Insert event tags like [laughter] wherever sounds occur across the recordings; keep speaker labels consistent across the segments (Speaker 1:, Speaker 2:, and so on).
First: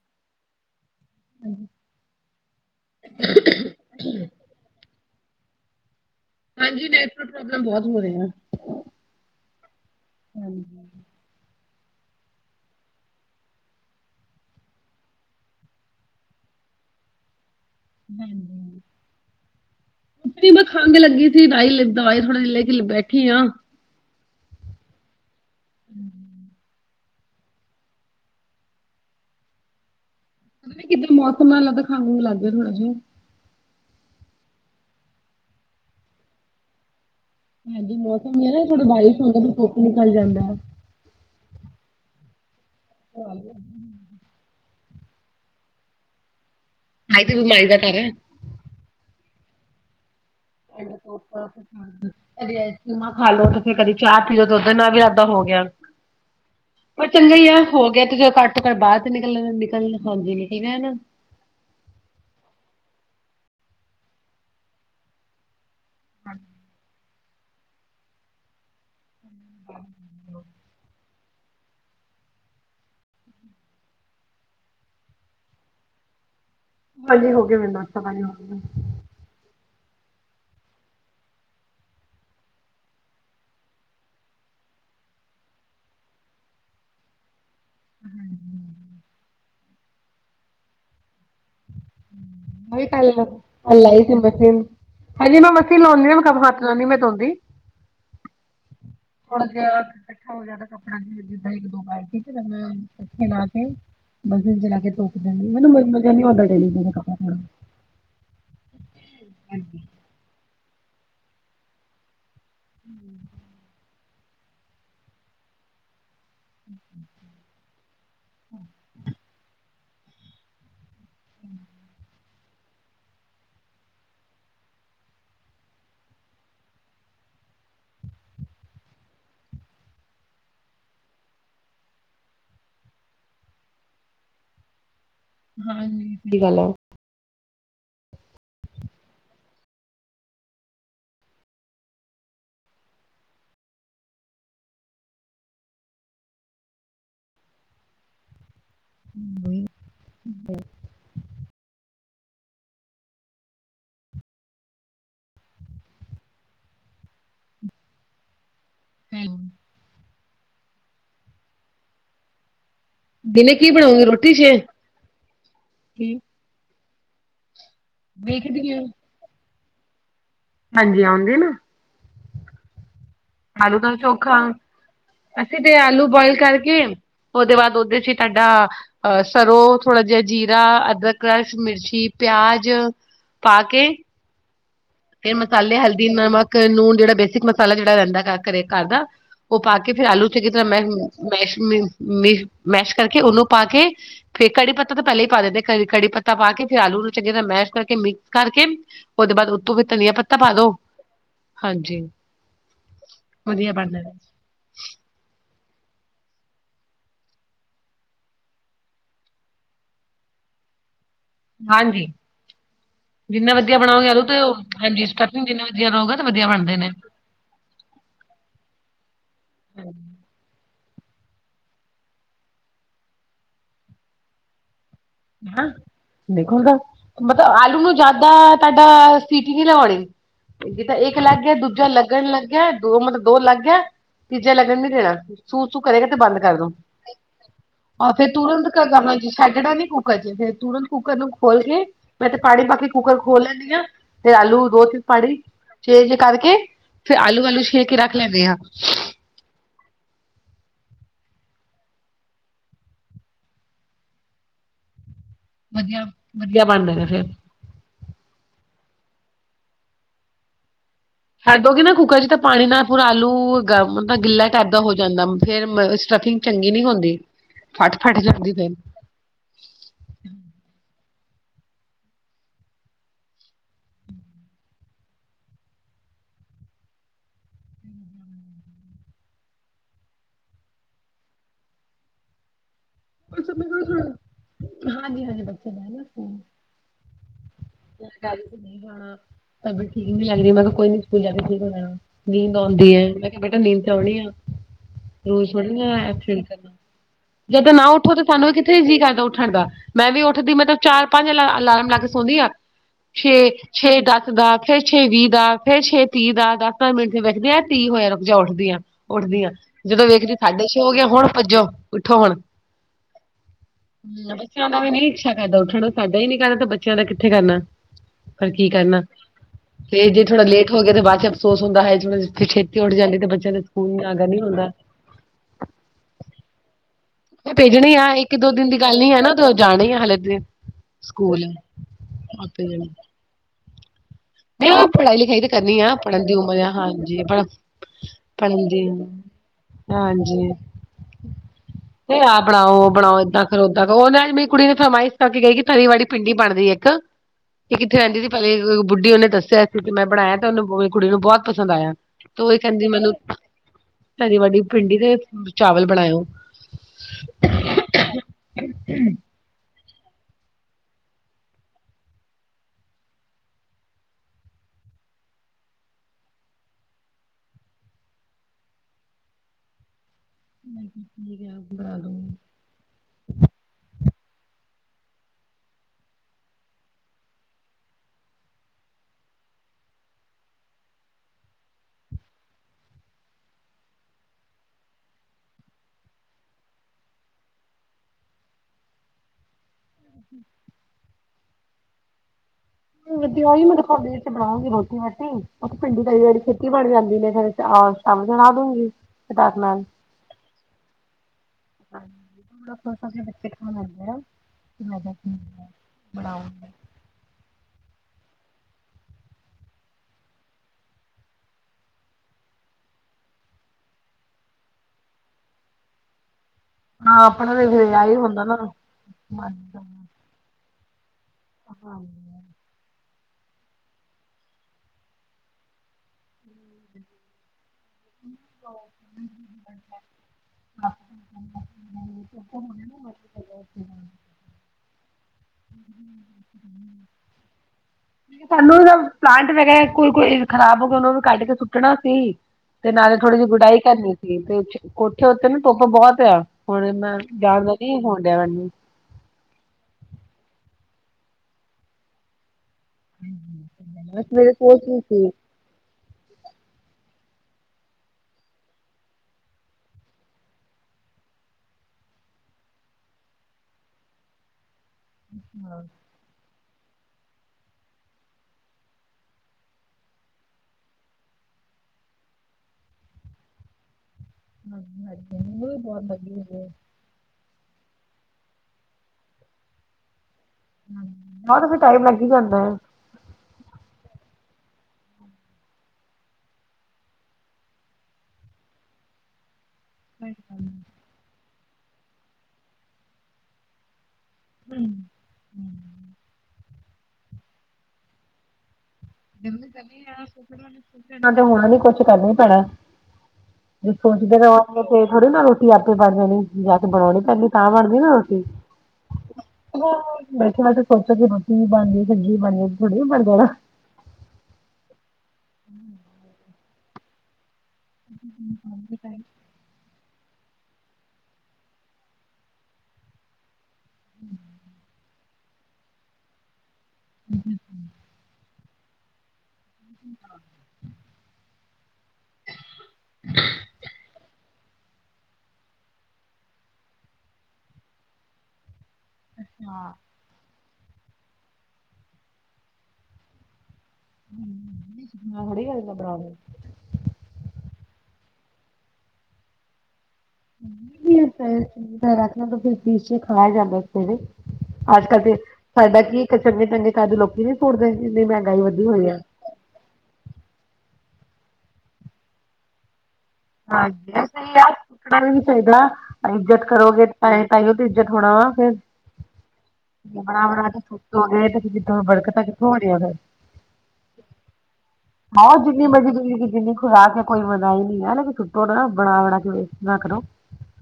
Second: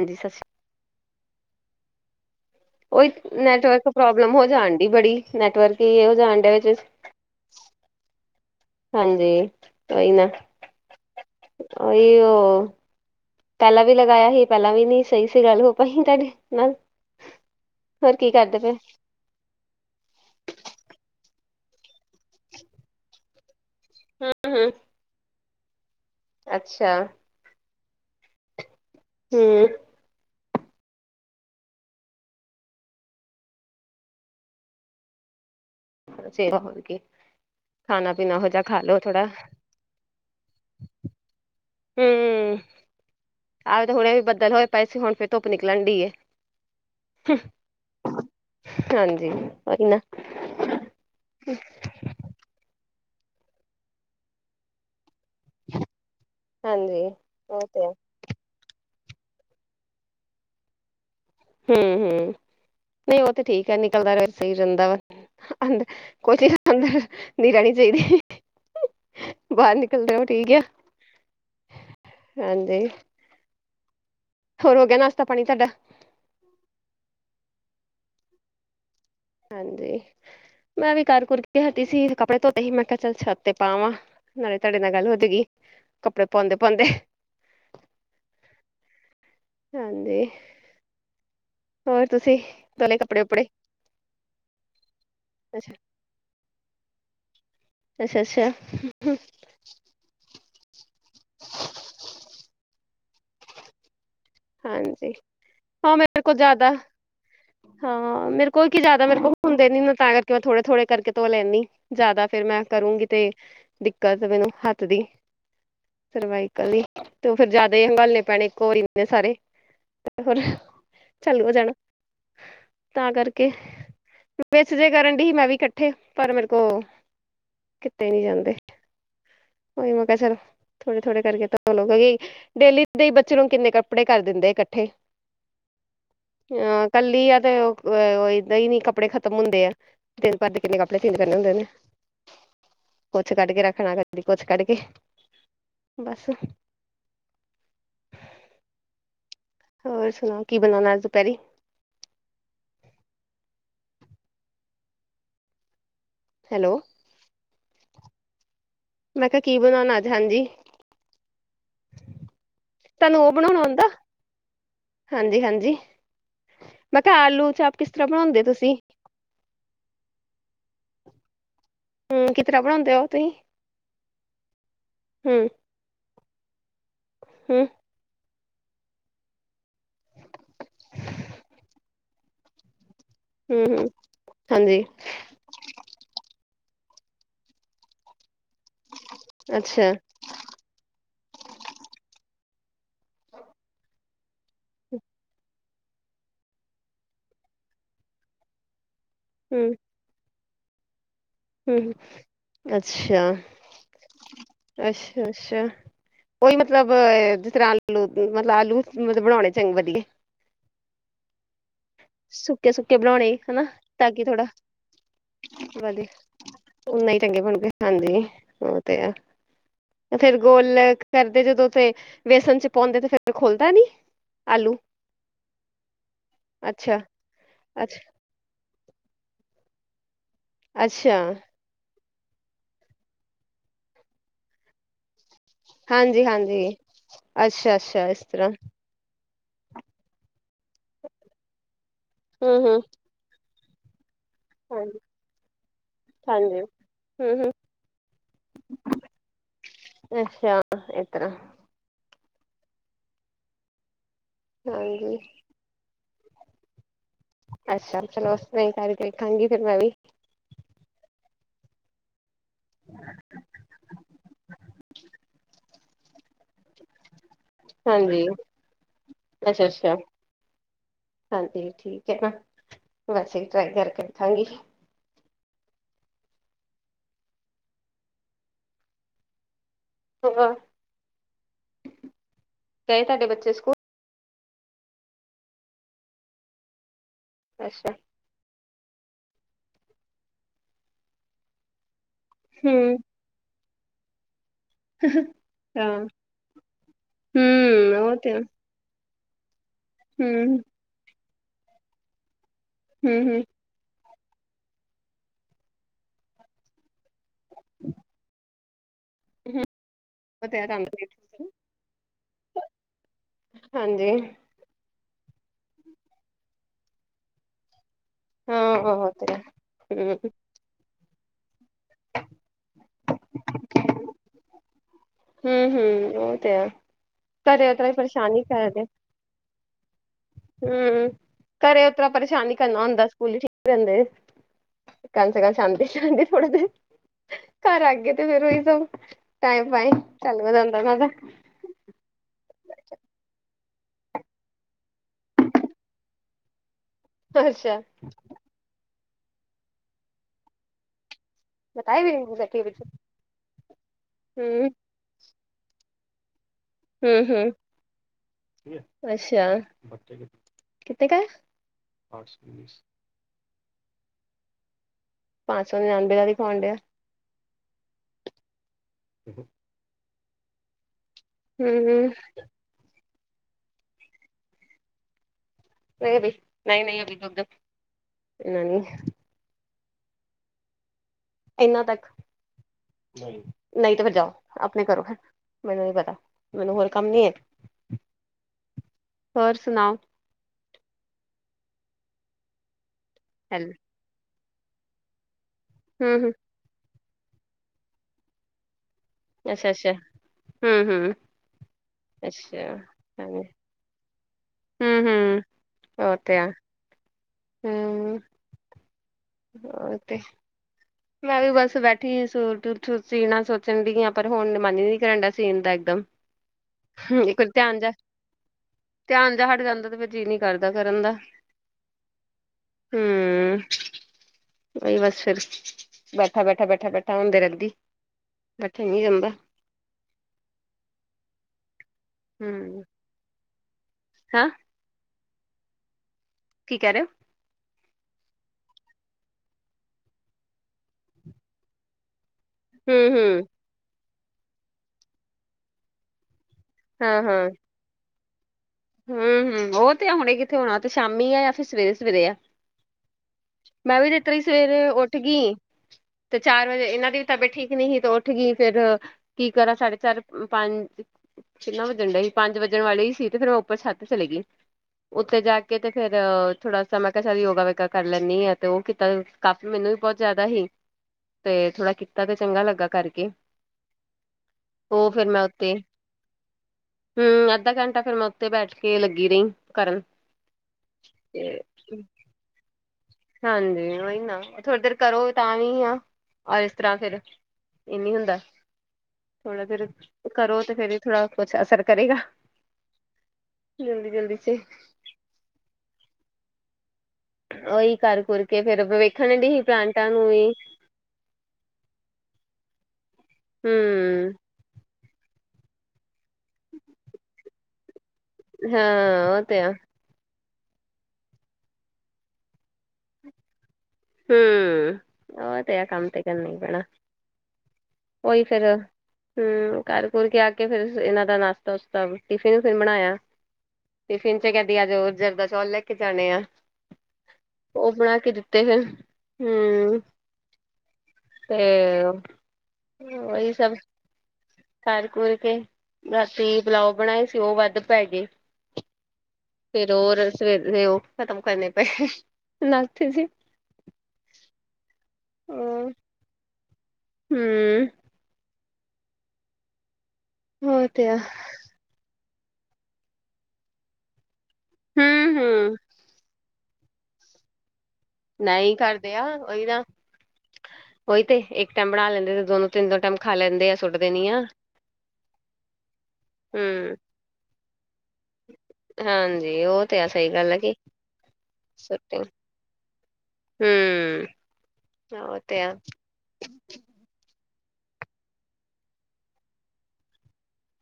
Speaker 1: ਸਤਿ ਸ਼੍ਰੀ ਆਕਾਲ।
Speaker 2: ਹਾਂਜੀ।
Speaker 1: ਓ ਨੈਟਵਰਕ ਪ੍ਰੋਬਲਮ ਹੋ ਜਾਣ ਡਈ, ਬੜੀ ਨੈਟਵਰਕ ਹੋ ਜਾਣ ਡ ਵਿੱਚ
Speaker 2: ਹਾਂਜੀ, ਨੈਟਵਰਕ ਪ੍ਰੋਬਲਮ ਬਹੁਤ ਹੋ ਰਹੇ ਆ।
Speaker 1: ਹਾਂਜੀ, ਉਹੀ ਨਾ
Speaker 2: ਹਾਂਜੀ,
Speaker 1: ਉਹੀ- ਉਹ ਪਹਿਲਾਂ ਵੀ ਲਗਾਇਆ ਸੀ, ਪਹਿਲਾਂ ਵੀ ਨ ਸਹੀ ਸੀ ਗੱਲ ਹੋ ਪਾਈ, ਤੁਹਾਡੇ ਨਾਲ ਹੋਰ, ਕੀ ਕਰਦੇ ਫਿਰ?
Speaker 2: ਬੜੀ ਖੰਘ ਲੱਗੀ ਸੀ, ਰਾਈ ਦਵਾਈ ਥੋੜਾ ਜਿਹੀ ਲੈ ਕੇ ਬੈਠੀ ਆ
Speaker 1: ਹਮ-ਹਮ
Speaker 2: ਹਮ
Speaker 1: ਅੱਛਾ ਹਮ
Speaker 2: ਕਿੱਦਾਂ ਮੌਸਮ ਨਾਲ, ਦਿਖ ਖਾਣ ਲਗ ਗਿਆ ਥੋੜਾ ਜੇਹਾ
Speaker 1: ਸੇਵਾ ਹੋਰ ਕੀ
Speaker 2: ਹਾਂਜੀ, ਮੌਸਮ ਹੀ ਹੈ ਨਾ ਥੋੜੇ
Speaker 1: ਹਮ।
Speaker 2: [unintelligible]
Speaker 1: ਹਾਂਜੀ, ਆ ਹੀ ਨਾ
Speaker 2: [unintelligible] ਕਦੀ ਆਈਸਕ੍ਰੀਮਾਂ ਖਾ ਲੋ ਤੇ ਫਿਰ ਕਦੀ ਚਾਹ ਪੀਟ ਦੁੱਧ ਨਾਲ ਵੀ ਇੱਦਾਂ ਹੋ ਗਿਆ
Speaker 1: ਹਾਂਜੀ
Speaker 2: ਪਰ ਚੰਗਾ, ਹੀ ਆ
Speaker 1: ਉਹ
Speaker 2: ਹੋ ਗਿਆ, ਤੇ ਘੱਟ ਤੋਂ ਘੱਟ ਬਾਹਰ ਚ ਨਿਕਲ ਨਿਕਲ ਹਾਂਜੀ ਨਿਕਲ ਰਿ ਨਾ
Speaker 1: ਹਮ-ਹਮ, ਨਹੀਂ ਉਹ ਤੇ ਠੀਕ ਹੈ ਨਿਕਲਦਾ ਫਿਰ ਸਹੀ ਰਹਿੰਦਾ ਵਾ ਅੰਦਰ, ਕੋਈ ਚੀਜ਼ ਅੰਦਰ ਨ੍ਹੀ ਰਹਿਣੀ ਚਾਹੀਦੀ ਬਾਹਰ ਨਿਕਲਦੇ ਰਹੋ ਠੀਕ ਆ, ਹਾਂਜੀ ਹੋਰ ਹੋ ਗਿਆ, ਨਾਸ਼ਤਾ ਪਾਣੀ ਤੁਹਾਡਾ?
Speaker 2: ਹਾਂਜੀ, ਹੋ ਗਏ ਮੇਰਾ ਨਾਸ਼ਤਾ ਪਾਣੀ ਹੋ ਗਿਆ
Speaker 1: ਹਾਂਜੀ, ਮੈਂ ਵੀ ਕਰ- ਕੁੁਰ ਕੇ ਹਟੀ ਸੀ, ਕੱਪੜੇ ਧੋਤੇ ਸੀ ਮੈਂ ਕਿਹਾ ਚੱਲ ਛੱਤ ਤੇ ਪਾਵਾਂ ਨਾਲੇ ਤੁਹਾਡੇ ਨਾਲ ਗੱਲ ਹੋਜੂਗੀ ਕੱਪੜੇ ਪਾਉਂਦੇ-ਪਾਉਂਦੇ
Speaker 2: ਹਮ-ਹਮ।
Speaker 1: ਹਾਂਜੀ ਹੋਰ ਤੁਸੀਂ
Speaker 2: [unintelligible] ਨੀ
Speaker 1: ਧੋਲੇ ਕੱਪੜੇ ਕੁਪੜੇ ਅੱਛਾ
Speaker 2: ਮੈਂ ਧੌਦੀ
Speaker 1: ਅੱਛਾ-ਅੱਛਾ।
Speaker 2: ਹੋੜ ਕੇ ਇਕੱਠਾ ਹੋ ਜਾਂਦਾ ਕੱਪੜਾ ਇੱਕ ਦੋ ਵਾਰ ਤੇ ਮੈਂੱਥੇ ਲਾ ਕੇ ਬੱਸ ਚਲਾ ਕੇ
Speaker 1: ਹਾਂਜੀ
Speaker 2: ਤੋੱਕ ਜਾਂ ਮੈਨੂੰ
Speaker 1: ਹਾਂ
Speaker 2: ਮਜ਼ਾ
Speaker 1: ਮੇਰੇ
Speaker 2: ਨੀ
Speaker 1: ਕੋਲ
Speaker 2: ਆਉਦਾ
Speaker 1: ਜ਼ਿਆਦਾ ਹਾਂ ਮੇਰੇ ਕੋਲ ਕੀ ਜਿਆਦਾ ਮੇਰੇ ਕੋਲ ਹੁੰਦੇ ਨੀ ਤਾਂ ਕਰਕੇ ਮੈਂ ਥੋੜੇ ਥੋੜੇ ਕਰਕੇ ਤ ਲੈਦੀ ਜ਼ਿਆਦਾ ਫੇਰ ਮੈਂ ਕਰੂੰਗੀ ਤੇ ਮੈਨੂੰ ਹੱਥ ਦੀ ਸਰਵਾਈਕਲ ਦੀ ਤੇ ਉਹ ਫਿਰ ਜਿਆਦਾ ਹੀ ਹੰਗਾਲੇ ਪੈਣੇ ਕੋਈ ਸਾਰੇ ਹੋਰ ਚਾਲੂ ਹੋ ਜਾਣਾ ਤਾਂ ਕਰਕੇ ਵਿੱਚ ਜੇ ਕਰਨ ਡ ਸੀ ਮੈਂ ਵੀ ਇਕੱਠੇ ਪਰ ਮੇਰੇ ਕੋਲ ਕਿਤੇ ਨੀ ਜਾਂਦੇ ਹੀ ਮ ਕਿਹਾ ਚੱਲ ਥੋੜੇ-ਥੋੜੇ ਕਰਕੇ ਤਾਂਲ ਡੇਲੀ ਦੇ ਹੀ ਬੱਚੇ ਨੂੰ ਕਿੰਨੇ ਕੱਪੜੇ ਕਰ ਦਿੰਦੇ ਇਕੱਠੇ
Speaker 2: ਹਾਂਜੀ ਸਹੀ ਗੱਲ ਹੈ
Speaker 1: ਅ ਕੱਲੀ ਆ ਤੇ ਏਦਾਂ ਹੀ ਨੀ ਕੱਪੜੇ ਖ਼ਤਮ ਹੁੰਦੇ ਆ ਦਿਨ ਭਰ ਦੇ ਕਿੰਨੇ ਕੱਪੜੇ ਪੀਂਦ ਕਰਨੇ ਹੁੰਦੇਨੇ ਕੁੱਛ ਕੱਢ ਕੇ ਰੱਖਣਾ ਦੀ ਕੁਛ ਕਰਕੇ ਬੱਸ
Speaker 2: ਬਈ
Speaker 1: ਹੋਰ ਸੁਣਾੋ ਕੀ ਬਣਾਉਣਾ ਅਜ ਦੁਪਹਿਰੀ ਹੈਲੋ ਮੈਂ ਕਿਹਾ, ਕੀ ਬਣਾਉਣਾ ਅੱਜ? ਹਾਂਜੀ। ਤੁਹਾਨੂੰ ਉਹ
Speaker 2: ਦਿਨੇ
Speaker 1: ਬਣਾਉਣਾ
Speaker 2: ਕੀ
Speaker 1: ਹੁੰਂਦਾ,
Speaker 2: ਬਣਾਉਂਗੀ ਰੋਟੀ ਛੇ
Speaker 1: ਹਾਂ ਜੀ, ਹਾਂ ਜੀ। ਮੈਂ ਕਿਹਾ, ਆਲੂ ਚਾਪ ਕਿਸ ਤਰ੍ਹਾਂ ਬਣਾਉਂਦੇ ਹੋ
Speaker 2: ਵੇਖਦੀ
Speaker 1: ਤੁਸੀਂ?
Speaker 2: ਆ ਹਾਂਜੀ, ਆਉਂਦੇ ਨਾ!
Speaker 1: ਹੁੰ, ਕਿਸ ਤਰ੍ਹਾਂ ਬਣਾਉਂਦੇ ਹੋ ਤੁਸੀਂ?
Speaker 2: ਆਲੂ ਦਾ ਚੋਖਾ
Speaker 1: ਹਮ
Speaker 2: ਅਸੀਂ ਤੇ ਆਲੂ ਬੋਇਲ ਕਰਕੇ, ਉਹਦੇ
Speaker 1: ਹਮ
Speaker 2: ਬਾਅਦ ਉਹਦੇ 'ਚ ਸਾਡਾ । ਅ, ਸਰੋਂ ਥੋੜਾ ਜਿਹਾ, ਜੀਰਾ, ਅਦਰਕ, ਕਰ੍ਰਚ, ਮਿਰਚੀ, ਪਿਆਜ
Speaker 1: ਹੁੰ, ਹੁੰ ਹਾਂ ਜੀ।
Speaker 2: ਏ ਮਸਾਲੇ - ਹਲਦੀ, ਨਮਕ, ਨੂਨ । ਜਿਹੜਾ ਬੇਸਿਕ ਮਸਾਲਾ ਜਿਹੜਾ ਰਹਿੰਦਾ ਘਰ । ਕਰੇ ਘਰ ਦਾ ਉਹ ਪਾ ਕੇ,
Speaker 1: ਅੱਛਾ
Speaker 2: ਫੇਿਰ ਆਲੂ। ਚਗੀ ਤਰ੍ਹਾਂ ਮੈਸ਼ ਕਰਕੇ, ਉਹਨੂੰ ਪਾ ਕੇ । ਫੇਰ ਕੜੀ ਪੱਤਾ ਤਾਂ ਪਹਿਲਾਂ ਹੀ ਪਾ ਦਿੰਦੇ ਆ । ਕੜੀ ਪਤਾ ਪਾ ਕੇ, ਫਿਰ ਆਲੂ ਨੂੰ ਚੰਗੀ ਦਾ ਮੈਸ਼ ਕਰਕੇ ਮਿਕਸ ਕਰਕੇ। ਉਹਦੇ ਬਾਅਦ ਉੱਤੋਂ ਫਿਰ ਧਨੀਆ ਪੱਤਾ ਪਾ ਦੋ
Speaker 1: ਹਮ
Speaker 2: ਹਾਂਜੀ ਵਧੀਆ ਬਣ ਜਾਣਾ
Speaker 1: ਅੱਛਾ-ਅੱਛਾ-ਅੱਛਾ ਕੋਈ ਮਤਲਬ ਜਿਸ ਤਰ੍ਹਾਂ ਆਲੂ ਮਤਲਬ ਆਲੂ ਮਤਲਬ ਬਣਾਉਣੇ ਚੰਗੇ ਵਧੀਆ
Speaker 2: ਹਾਂਜੀ
Speaker 1: ਸੁੱਕੇ-ਸੁੱਕੇ ਬਣਾਉਣੇ
Speaker 2: ਜਿੰਨਾ
Speaker 1: ਹਨਾ
Speaker 2: ਵਧੀਆ
Speaker 1: ਤਾਂ
Speaker 2: ਬਣਾਉਗੇ ਅਲੂ
Speaker 1: ਕਿ ਥੋੜਾ
Speaker 2: ਤੇਜੀਪ ਜਿੰਨਾ ਵਧੀਆ ਬਗਾ ਤੇ ਵਧੀਆ ਬਣਦੇ ਨੇ
Speaker 1: ਉਨਾ ਹੀ ਚੰਗੇ ਬਣਗੇ ਹਾਂਜੀ ਉਹ ਤੇ ਆ
Speaker 2: [unintelligible]
Speaker 1: ਫਿਰ ਗੋਲ ਕਰਦੇ । ਜਦੋ ਤੇ ਵੇਸਨ ਚ ਪਾਉਂਦੇ ਤੇ ਫਿਰ ਖੁੱਲਦਾ ਨੀ ਆਲੂ।
Speaker 2: ਹੈ, ਦੇਖੋ ਤਾਂ
Speaker 1: ਅੱਛਾ,
Speaker 2: ਮਤਲਬ ਆਲੂ ਨੂੰ,
Speaker 1: ਅੱਛਾ,
Speaker 2: ਜਾਂ? ਤੁਹਾਡਾ ਸੀਟੀ ਨਹੀਂ ਲਵਾਉਣੀ । ਜਿੱਦਾਂ ਇੱਕ
Speaker 1: ਅੱਛਾ
Speaker 2: ਲੱਗ ਗਿਆ, ਦੂਜਾ ਲੱਗੇ । ਲੱਗਣ ਲੱਗ ਗਿਆ । ਦੋ ਮਤਲਬ ਦੋ ਲੱਗ ਗਿਆ, ਤੀਜਾ ਲਗਨ ਨੀ ਦੇਣਾ। ਸੂ- ਸੂ ਕਰੇਗਾ ਤੇ ਬੰਦ
Speaker 1: ਹਾਂਜੀ-ਹਾਂਜੀ
Speaker 2: ਕਰਦੋ ।
Speaker 1: ਅੱਛਾ-ਅੱਛਾ
Speaker 2: ਆਹ
Speaker 1: ਇਸ
Speaker 2: ਫੇਰ
Speaker 1: ਤਰ੍ਹਾਂ
Speaker 2: ਤੁਰੰਤ। ੱਕ ਕਰਨਾ, ਛੱਡਣਾ ਨੀ ਕੁੱਕਰ 'ਚ ਫਿਰ ਤੁਰੰਤ ਕੁੱਕਰ ਨੂੰ ਖੋਲ ਕੇ,,,, ਮੈਂ ਤੇ ਪਾਣੀ
Speaker 1: ਹੂੰ-ਹੂੰ
Speaker 2: ਪਾਕੇ ਕੁੂੱਕਰ ਖੋਲ ਲੈਂਦੀ ਹਾਂ। ਫਿਰ ਆਲੂ ਦੋ
Speaker 1: ਹਾਂਜੀ,
Speaker 2: -ਤਿੰਨ ਪਾਣੀ ਚੇਂਜ ਕਰਕੇ
Speaker 1: ਹਾਂਜੀ
Speaker 2: ਫਿਰ ਆਲੂ
Speaker 1: ਹੂੰ-ਹੂੰ
Speaker 2: -ਆਲੂ ਛਿੱਲ ਕੇ ਰੱਖ ਲੈਂਦੇ ਹਾਂ।
Speaker 1: ਅੱਛਾ, ਇਸ ਤਰ੍ਹਾਂ। ਹਾਂਜੀ ।
Speaker 2: ਵਧੀਆ -ਵਧੀਆ ਬਣਦੇ ਨੇ, ਫੇਿਰ।
Speaker 1: ਅੱਛਾ, ਚਲੋ ਉਸ ਤਰ੍ਹਾਂ ਹੀ ਕਰਕੇ ਵੇਖਾਂਗੀ, ਫਿਰ ਮੈਂ ਵੀ।
Speaker 2: ਛੱਡ ਦੋਗੇ ਨਾ ਕੁੱਕਰ ਚ ਤਾਂ ਪਾਣੀ ਨਾਲ ਫਿਰ ਆਲੂ ਗਰਮ ਗਿੱਲਾ ਟਾਈਪ ਦਾ ਹੋਂ ਜਾਂਦਾ । ਫੇਿਰ ਸਟਫਿੰਗ ਚੰਗੀ ਨਹੀਂੀ ਹੁੰਦੀ। ਫਟ ਫਟ
Speaker 1: ਹਾਂਜੀ,
Speaker 2: ਜਾਂਦੀ ਫੇਰ
Speaker 1: ਅੱਛਾ- ਅੱਛਾ। ਹਾਂਜੀ, ਠੀਕ ਹੈ ਨਾ। ਵਸ ਹੀ ਟਰਾਈ ਕਰਕੇ ਉਠਾਂਗੀ। ਸ ਆ [unintelligible]
Speaker 2: ਹਾਂਜੀ, ਹਾਂਜੀ। ਬੱਚੇ ਦਾ ਨਾ [unintelligible]
Speaker 1: ਅੱਛਾ।
Speaker 2: ਖਾਣਾ ਨਹੀਂ ਖਾਣਾ, ਤਬੀਅਤ ਠੀਕ ਨੀ ਲੱਗਦੀ । ਮੈਂ ਕਿਹਾ, ਕੋਈ ਨੀ, ਸਕੂਲ ਜਾਂ ਕੇ ਠੀਕ ਹੋਂ ਜਾਣਾ । ਨੀਂਦ ਆਉਂਦੀ
Speaker 1: ਹੂੰ
Speaker 2: ਹੈ? ਮੈਂ ਕਿਹਾ, ਬੇਟਾ, ਨੀਂਦ ਤੇ ਆਉਣੀ ਆ। ਰੋਜ਼ ਥੋੜੀ
Speaker 1: ਹਾਂ
Speaker 2: ਨਾ ਇਥੇ ਕਰਨਾ, ਜਦੋਂ ਨਾਠ। [unintelligible]
Speaker 1: ਹੂੰ ਉਹ ਤੇ
Speaker 2: ਸਾਨੂੰ ਕਿੱਥੇ ਜੀਅ ਕਰਦਾ ਉੱਠਣ ਦਾ! ਮੈਂ ਵੀ ਉੱਠਦੀ ! ਮਤਲਬ ਚਾਰ - ਪੰਜ ਅਲਾਰਮ ਲੱਗ ਸੌਂਦੀ ਆ।
Speaker 1: ਹੂੰ-ਹੂੰ-ਹੂੰ
Speaker 2: ੇ ਛੇ ਦਸ ਦਾ, ਫੇਰ ਛੇ ਵੀਹ, ਦਾ ਫੇਰ ਛੇ ਤੀਹ ਦਾ। ਦਸ - ਮਿੰਟ ਵੇਚਦੇ ਆ । ਤੀਹ ਹੋਇਆ ਰੁਕਜ਼ਾ ਉੱਠਦੀਆਂ। ਉੱਠਦੀਆਂ, ਜਦੋਂ ਵੇਖਦੀ,
Speaker 1: ਉਹ ਤੇ ਹੈ,
Speaker 2: ਸਾਡੇ ਛੇ ਹੋ ਗਿਆ! ਹੁਣ
Speaker 1: ਤੁਹਾਨੂੰ
Speaker 2: ਭੱਜੋ, ਉੱਠੋ ਹੁਣ।
Speaker 1: ਹਾਂਜੀ
Speaker 2: ਬੱਚਿਆਂ ਦਾ ਵੀ ਨ ਇੱਛਾ ਕਰਦਾ ਉੱਠਣਾ। ਸਾਡਾ ਹੀ ਨੀ ਕਰਨਾ ਤਾਂ ਬੱਚਿਆਂ ਦਾ ਕਿੱਥੇ ਕਰਨਾ। ਪਰ ਕੀ
Speaker 1: ਹਾਂ
Speaker 2: ਕਰਨਾ
Speaker 1: ਉਹ ਤੇ ਹੈ
Speaker 2: ਫੇਰ, ਜੇ ਥੋੜ੍ਹਾ ਲੇਟ ਹੋ ਗੇ ਤੋਂ ਬਾਅਦ 'ਚ' ਅਫਸੋਸ ਹੁੰਦਾ ਹੈ। ਜੇ ਛੇਤੀ ਉੱਠ ਜਾਂਦੀ, ਤੇ ਬੱਚਿਆਂ ਦੇ ਸਕੂਲ ਨਾਗਾ ਨਹੀਂ ਹੁੰਦਾ।
Speaker 1: ਹੂੰ, ਹੂੰ ਉਹ ਤੇ ਆ।
Speaker 2: ਮੈਂ ਭੇਜਣੀ ਆ ਇੱਕ ਦੋ ਦਿਨ ਦੀ ਗੱਲ ਨੀ ਹੈ ਨਾ ਤੇ ਜਾਣਾ ਆ ਹਾਲੇ ਦਿਨ
Speaker 1: ਹਮ ਘਰੇ ਉਸਤਰਾ ਪਰੇਸ਼ਾਨ ਹੀ ਕਰਨਾ ਹੁੰਦਾ ਸਕੂਲ ਹੀ ਠੀਕ ਰਹਿੰਦੇ
Speaker 2: ਨਹੀਂ ਪੜ੍ਹਾਈ
Speaker 1: ਕਮ
Speaker 2: ਲਿਖਾਈ
Speaker 1: ਸੇ
Speaker 2: ਤੇ
Speaker 1: ਕਮ
Speaker 2: ਕਰਨੀ ਆ
Speaker 1: ਸ਼ਾਂਤੀ-ਸ਼ਾਂਤੀ
Speaker 2: ਪੜ੍ਹਨ ਦੀ
Speaker 1: ਥੋੜੇ
Speaker 2: ਉਮਰ
Speaker 1: ਦਿਨ
Speaker 2: ਆ ਹਾਂਜੀ
Speaker 1: ਘਰ ਆ ਗਏ ਤੇ ਫੇਰ
Speaker 2: ਪੜ੍ਹਨ
Speaker 1: ਉਹੀ
Speaker 2: ਦੀ
Speaker 1: ਸਭ ਟਾਈਮ ਪਾਏ ਚੱਲ ਵ [unintelligible]
Speaker 2: [unintelligible] ਤੇ ਆਹ ਬਣਾਓ ਉਹ ਬਣਾਓ ਏਦਾਂ ਕਰੋ ਓਦਾਂ ਕਰੋ ਉਹਨੇ ਮੇਰੀ ਕੁੜੀ ਨੇ ਫਰਮਾਇਸ਼ ਕਰਕੇ ਗਈ ਕਿ ਤਰੀ ਵਾਲੀ ਪਿੰਡੀ ਬਣਦੀਏ ਇੱਕ ਇਹ
Speaker 1: ਅੱਛਾ
Speaker 2: ਕਿੱਥੇ ਰਹਿੰਦੀ ਸੀ ਪਹਿਲੇ ਬੁੱਢੀ ਉਹਨੇ ਦੱਸਿਆ ਸੀ ਤੇ ਮੈਂ ਬਣਾਇਆ ਤੇ ਉਹਨੂੰ ਕੁੜੀ ਨੂੰ ਬਹੁਤ ਪਸੰਦ ਆਇਆ
Speaker 1: ਬਤਾਏ ਵੀ
Speaker 2: ਤੇ ਉਹ
Speaker 1: ਬੈਠੀ
Speaker 2: ਕਹਿੰਦੀ ਮੈਨੂੰ ਤਰੀ ਵਾਲੀ ਭਿੰਡੀ ਦੇ ਚਾਵਲ ਬਣਾਇਓ
Speaker 1: ਹਮ ਹਮ ਅੱਛਾ ਕਿਦੇ ਘਰ ਪੰਜ ਸੌ ਨਿਆਨਵੇਂ ਦਾ ਰੀਫੰਡ ਆ
Speaker 2: ਠੀਕ ਆ ਲੈਲੋ
Speaker 1: ਨਹੀਂ, ਅਭੀ ਨਹੀ । ਨਹੀਂ, ਅਭੀ ਦੁੱਧ ਇਨਾ ਨਹੀਂ । ਇਨਾਂ ਤੱਕਆ। ਨਹੀਂ ਤੇ ਫਿਰ ਜਾਓ, ਆਪਣੇ ਕਰੋ । ਫਿਰ ਮੈਨੂੰ ਨੀ ਪਤਾ । ਮੈਨੂੰ ਹੋਰ ਕੰਮ ਨੀ ਹੈ।
Speaker 2: [inaudible]
Speaker 1: ਹੋਰ ਸੁਣਾਓ।
Speaker 2: ਹ ਤੇ ਓਹੀ
Speaker 1: ਹੈਲ
Speaker 2: ਮਤਲਬ ਤੁਹਾਡੇ ਚ ਬਣਾਓਗੀ ਰੋਟੀ- ਵੋਟੀ [unintelligible] ਉ ਭਿੰਡੀ।
Speaker 1: ਹੂੰ
Speaker 2: ਕਈ
Speaker 1: ਹੂੰ
Speaker 2: ਵਾਰੀ ਖੇਤੀ। ਕੀ ਬੜੀ ਜਾਂਦੀ ਮੈਂ ਫਿਰ ਹਾਂ ਸ਼ਾਮੀ ਸੁਣਾ ਦੂੰਗੀ ਕੀਤਾਬ
Speaker 1: ਅੱਛਾ
Speaker 2: ਨਾਲ
Speaker 1: ਅੱਛਾ ਹੂੰ ਹੂੰ
Speaker 2: [unintelligible]
Speaker 1: ਅੱਛਾ ਹਾਂਜੀ ਹੂੰ ਹੂੰ
Speaker 2: ਬਣਾਓ
Speaker 1: ਹਮ ਉਹ ਤੇ ਮੈਂ ਵੀ ਬਸ ਬੈਠੀ ਸੂਟ ਠ ਸੀਣਾ ਸੋਚਣ ਡ ਹਾਂ ਪਰ ਹੁਣ ਮਨ ਹੀ ਨੀ ਕਰਨ ਡਿਆ ਸੀਣ ਦਾ ਇੱਕਦਮ
Speaker 2: ਹਾਂ
Speaker 1: ਇੱਕ ਵਾਰ
Speaker 2: ਆਪਣਾ ਤੇ
Speaker 1: ਧਿਆਨ ਜਾ
Speaker 2: ਵਿਆ ਹੀ ਹੁੰਦਾ ਨਾ
Speaker 1: ਜੀ ਨਹੀਂ ਕਰਦਾ ਕਰਨ ਦਾ
Speaker 2: ਹਾਂ
Speaker 1: ਹਮ ਓਹੀ ਬਸ ਫਿਰ ਬੈਠਾ ਬੈਠਾ ਬੈਠਾ ਬੈਠਾ ਬੈਠਾ ਹੁੰਦੇ ਰਦੀ ਬੈਠਾ ਹੀ ਨੀ ਜਾਂਦਾ ਹੂੰ
Speaker 2: [unintelligible]
Speaker 1: ਹਾਂ
Speaker 2: [unintelligible]
Speaker 1: ਕੀ ਕਹਿ ਰਹੇ ਹੋ
Speaker 2: ਸਾਨੂੰ ਨ ਪਲਾਂਟ ਵਗੈਰਾ ਕੋਈ ਕੋਈ ਖਰਾਬ ਹੋ ਗਿਆ ਉਹਨਾਂ ਨੂੰ ਵੀ ਕੱਢ ਕੇ ਸੁੱਟਣਾ ਸੀ ਤੇ
Speaker 1: ਹੋ
Speaker 2: ਨਾਲੇ ਥੋੜੀ
Speaker 1: ਹੂੰ
Speaker 2: ਜਿਹੀ
Speaker 1: ਹੂੰ
Speaker 2: ਗੁਡਾਈ ਕਰਨੀ ਸੀ ਤੇ ੳਚ ਕੋਠੇ ਉੱਤੇ ਨਾ ਧੁੱਪ ਬਹੁਤ ਆ ਹੁਣ ਮੈਂ ਜਾਣਦਾ ਨੀ ਹੋੁਣ ਡਿਆ ਮੈਨੂੰ
Speaker 1: ਹਮ ਹਮ ਉਹ ਤੇ ਹੁਣੇ ਕਿੱਥੇ ਹੋਣਾ ਤੇ ਸ਼ਾਮੀ ਆ ਫਿਰ ਸਵੇਰੇ ਸਵੇਰੇ ਆ ਮੈਂ ਵੀ ਤੇ
Speaker 2: ਬਸ
Speaker 1: ਇਤਰੀ
Speaker 2: ਮੇਰੇ ਸੋਚ
Speaker 1: ਸਵੇਰੇ
Speaker 2: ਰਹੀ
Speaker 1: ਉੱਠ
Speaker 2: ਸੀ
Speaker 1: ਗਈ ਤੇ ਚਾਰ ਵਜੇ ਇਹਨਾਂ ਦੀ ਵੀ ਤਬੀਅਤ ਠੀਕ ਨਹੀਂ ਸੀ ਤੇ ਉੱਠ ਗਈ ਫੇਰ ਕੀ ਕਰਾਂ ਸਾਢੇ ਚਾਰ ਪੰਜ ਕਿਨਾ ਵਜਣ ਡ ਸੀ ਪੰਜ ਵਜਣ ਵਾਲੇ ਹੀ ਸੀ ਤੇ ਫਿਰ ਉੱਪਰ ਛੱਤ ਚਲੇ ਗਈ ਉੱਥੇ ਜਾ ਕੇ ਤੇ ਫੇਰ ਫ ਥੋੜਾ ਸਮ ਮੈਂ ਕਿਹਾ ਸ਼ਾਇਦ ਯੋਗਾ ਵੋਗਾ ਕਰ ਲੈਂਦੀ ਹਾਂ ਤੇ ਉਹ ਕੀਤਾ ਕਾਫ਼ੀ ਮੈਨੂੰ ਵੀ ਬਹੁਤ ਜ਼ਿਆਦਾ ਹੀ ਤੇ ਥੋੜਾ ਕਿੱ ਕੀਤਾ ਤੇ ਚੰਗਾ ਲੱਗਾ ਕਰਕੇ
Speaker 2: ਹ ਵੀ ਬਹੁਤ ਲੱਗੇ ਹੋ ਆ
Speaker 1: ਹਮ ਅੱਧਾ ਘੰਟਾ ਫੇਰ ਮੈਂ ਉੱਥੇ ਬੈਠ ਕੇ ਲੱਗੀ ਰਹੀ ਕਰਨ
Speaker 2: ਹਾਂ ਬ ਤੇ ਫਿਰ ਟਾਈਮ ਲੱਗ ਹੀ ਜਾਂਦਾ ਹੈ
Speaker 1: ਹਾਂਜੀ ਉਹੀ ਨਾ ਥੋੜੀ ਦੇਰ ਕਰੋ ਤਾਂ ਵੀ ਆ ਔਰ ਇਸ ਤਰ੍ਹਾਂ ਫਿਰ ਇਹ ਨੀ ਹੁੰਦਾ ਥੋੜਾ ਚਿਰ ਕਰੋ ਤੇ ਫੇਰ ਵੀ ਥੋੜਾ ਕੁਛ ਅਸਰ ਕਰੇਗਾ ਜਲਦੀ ਜਲਦੀ ਚ ਓਹੀ ਕਰ ਕੁੁਰ ਕੇ ਫੇਰ ਵੇਖਣ ਡਈ ਸੀ ਪਲਾਂਟਾਂ ਨੂੰ ਵੀ
Speaker 2: ਇਹਨਾਂ ਤੇ ਹੋਣਾ ਵੀ ਕੁਛ ਕਰਨੀ ਹੀ ਪੈਣਾ ਜੇ
Speaker 1: ਹੂੰ,
Speaker 2: ਸੋਚਦੇ ਰਵੋ ਥੋੜੀ ਨਾ ਰੋਟੀ ਆਪੇ ਬਣ ਜਾਣੀ ਜਾ ਕੇ ਬਣਾਉਣੀ ਪਹਿਲੀ ਤਾਂ ਬਣਦੀ ਨਾ ਰੋਟੀ
Speaker 1: ਹਾਂ ਓ ਤੇ ਆ
Speaker 2: ਬੈਠੇ ਬੈਠੇ ਸੋਚੋ ਸਬਜ਼ੀ ਬਣ ਗਈ ਰੋਟੀ ਬਣ ਗਈ ਇਦਾਂ ਥੋੜੀ ਬਣ ਜਾਏਗਾ
Speaker 1: ਹਮ ਉਹ ਤੇ ਆ ਕੰਮ ਤੇ ਕਰਨੇ ਹੀ ਪੈਣਾ ਉਹੀ ਫੇਰ ਹਮ ਘਰ ਘੁਰ ਕੇ ਆ ਕੇ ਫਿਰ ਇਹਨਾਂ ਦਾ ਨਾਸ਼ਤਾਸ਼ਤਾ ਨੁਸਤਾ ਟਿਫਿਨ ਫਿਰ ਬਣਾਇਆ ਟਿਫਿਨ ਚ ਕਹਿੰਦੀ ਆ ਜੋ ਜਰ ਦਾ ਚੌਲ ਲੈ ਕੇ ਜਾਣੇ ਆ ਉਹ ਬਣਾ ਕੇ ਤੇ ਫਿਰ ਹਮ ਤੇ ਇਹੀ ਸਭ ਕਰ ਘੁਰ ਕੇ ਰਾਤੀ ਪਲਾਓ ਬਣਾਏ ਸੀ ਉਹ ਵੱਧ ਪੈ ਗਏ ਫੇਰ ਉਹਰ ਸਵੇਰੇ ਉਹ ਖ਼ਤਮ ਕਰਨੇ ਪਏ ਨਾਸ਼ਤੇ ਚ
Speaker 2: ਸੁ ਥੋੜੀ ਗੱਲ ਦਾ ਬਰਾਬਰ
Speaker 1: ਹਮ ਹੋ ਤੇ
Speaker 2: ਕੀ
Speaker 1: ਆ
Speaker 2: ਫੇਰ [unintelligible] ਖਾਇਆ ਜਾਂਦਾ ਫਿਰ ਵੀ ਅੱਜ ਕੱਲ ਤੇ
Speaker 1: ਹਮ ਹਮ
Speaker 2: ਸਾਡਾ ਕੀ ਇੱਕ ਚੰਗੇ ਚੰਗੇ ਕਦ ਲੋਕੀ ਨਹੀਂ ਘੂਰਦੇ ਜਿੰਨੀ ਮਹਿੰਗਾਈ
Speaker 1: ਨਹੀਂ
Speaker 2: ਵੱਧੀ ਹੋਈ
Speaker 1: ਕਰਦੇ
Speaker 2: ਹੈ
Speaker 1: ਆ ਉਹੀ ਨਾ ਉਹੀ ਤੇ ਇੱਕ ਟਾਈਮ ਬਣਾ ਲੈਂਦੇ ਤੇ ਦੋਨੋ ਤਿੰਨ ਦੋ ਟਾਈਮ ਖਾ ਲੈਣ
Speaker 2: ਸਤਿ ਸ੍ਰੀ ਅਕਾਲ ਵੀ ਚਾਹੀਦਾ ਇੱਜਤ
Speaker 1: ਹਮ
Speaker 2: ਕਰੋਗੇ ਹਾ ਤਾਈ ਉਹ ਇੱਜਤ ਹੋਣਾ ਵ ਫੇਰ
Speaker 1: ਹਾਂਜੀ ਉਹ ਤੇ ਆ ਸਹੀ
Speaker 2: ਬਣਾ
Speaker 1: ਗੱਲ ਹੈ
Speaker 2: ਬਣਾ
Speaker 1: ਕਿ
Speaker 2: ਕੇ ਸੁੱਟੋਗੇ ਤੇ
Speaker 1: ਸੁੱਟੇ
Speaker 2: ਬਰਕਤਾਂ ਕਿੱਥੋਂ ਹੋਣਗੀਆਂ ਮਮੀ ਨੇ ਫਿਰ
Speaker 1: ਹਮ ਉਹ
Speaker 2: ਹਾਂ
Speaker 1: ਤੇ ਆ
Speaker 2: ਜਿੰਨੀ ਮਰਜ਼ੀ, ਜੀ ਜਿੱਦਗੀ ਦੀ ਜਿੰਨੀ ਖੁਰਾਕ ਹੈ। ਕੋਈ ਮਨਾ ਹੀ ਨਹੀਂ, ਹਨਾ ਸੁੱਟੋ ਨਾ ਬਨਾ ਬਨਾ ਕੇ ਰੱਖ ਦੋ।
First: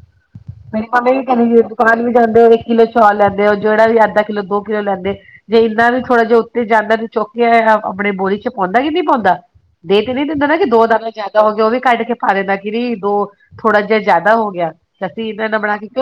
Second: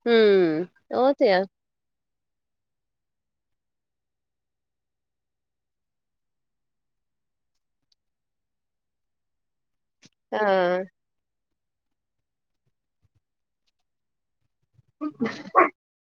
Speaker 1: ਹਮ
Speaker 2: ਮੇਰੀ
Speaker 1: ਉਹ
Speaker 2: ਮੰਮੀੇ, ਵੀ
Speaker 1: ਤੇ ਆ
Speaker 2: ਕਹਿਦੀ ਸੀ। ਪਾਾਨ ਵੀ ਖਾਂਦੇ ਹੋ ਇੱਕ ਕਿੱਲੋ ਚੁਆ ਲੈਂਦੇ ਉ ਜਿਹੜਾ ਵੀ, ਆਦਾ ਕਿੱਲੋ -ਦੋ ਕਿੱਲੋ, ਲੈਂਦੇ ਜੇ ਇਹਨਾਂ ਨੂੰ ਥੋੜ੍ਹਾ ਜਿਹਾ ਉੱਤੇ ਜਾਨਦਾ ਨੂੰ ਚੁੱਕ ਕੇ ਆਪਣੇ ਬੋਰੀ ਚ ਪਾਉਂਦਾ ਕਿ ਨਹੀਂ ਪਾਉਂਦਾ ਇਹ ਤੇ ਨਹੀਂ ਦਿੰਦਾ ਨਾ ਕਿ
Speaker 1: ਹਾਂ
Speaker 2: ਦੋ ਦਾਨੇ ਜ਼ਿਆਦਾ ਹੋ ਗਏ ਉਹ ਵੀ ਕੱਢ ਕੇ ਪਾਰੇ ਦਾ ਕਿ ਥੋੜ੍ਹਾ ਜਿਹਾ ਜ਼ਿਆਦਾ ਹੋ ਗਿਆ ਅਸੀਂ ਇਹਨਾਂ ਨਾਲ ਬਣਾ ਕੇ ਕਿਉਂ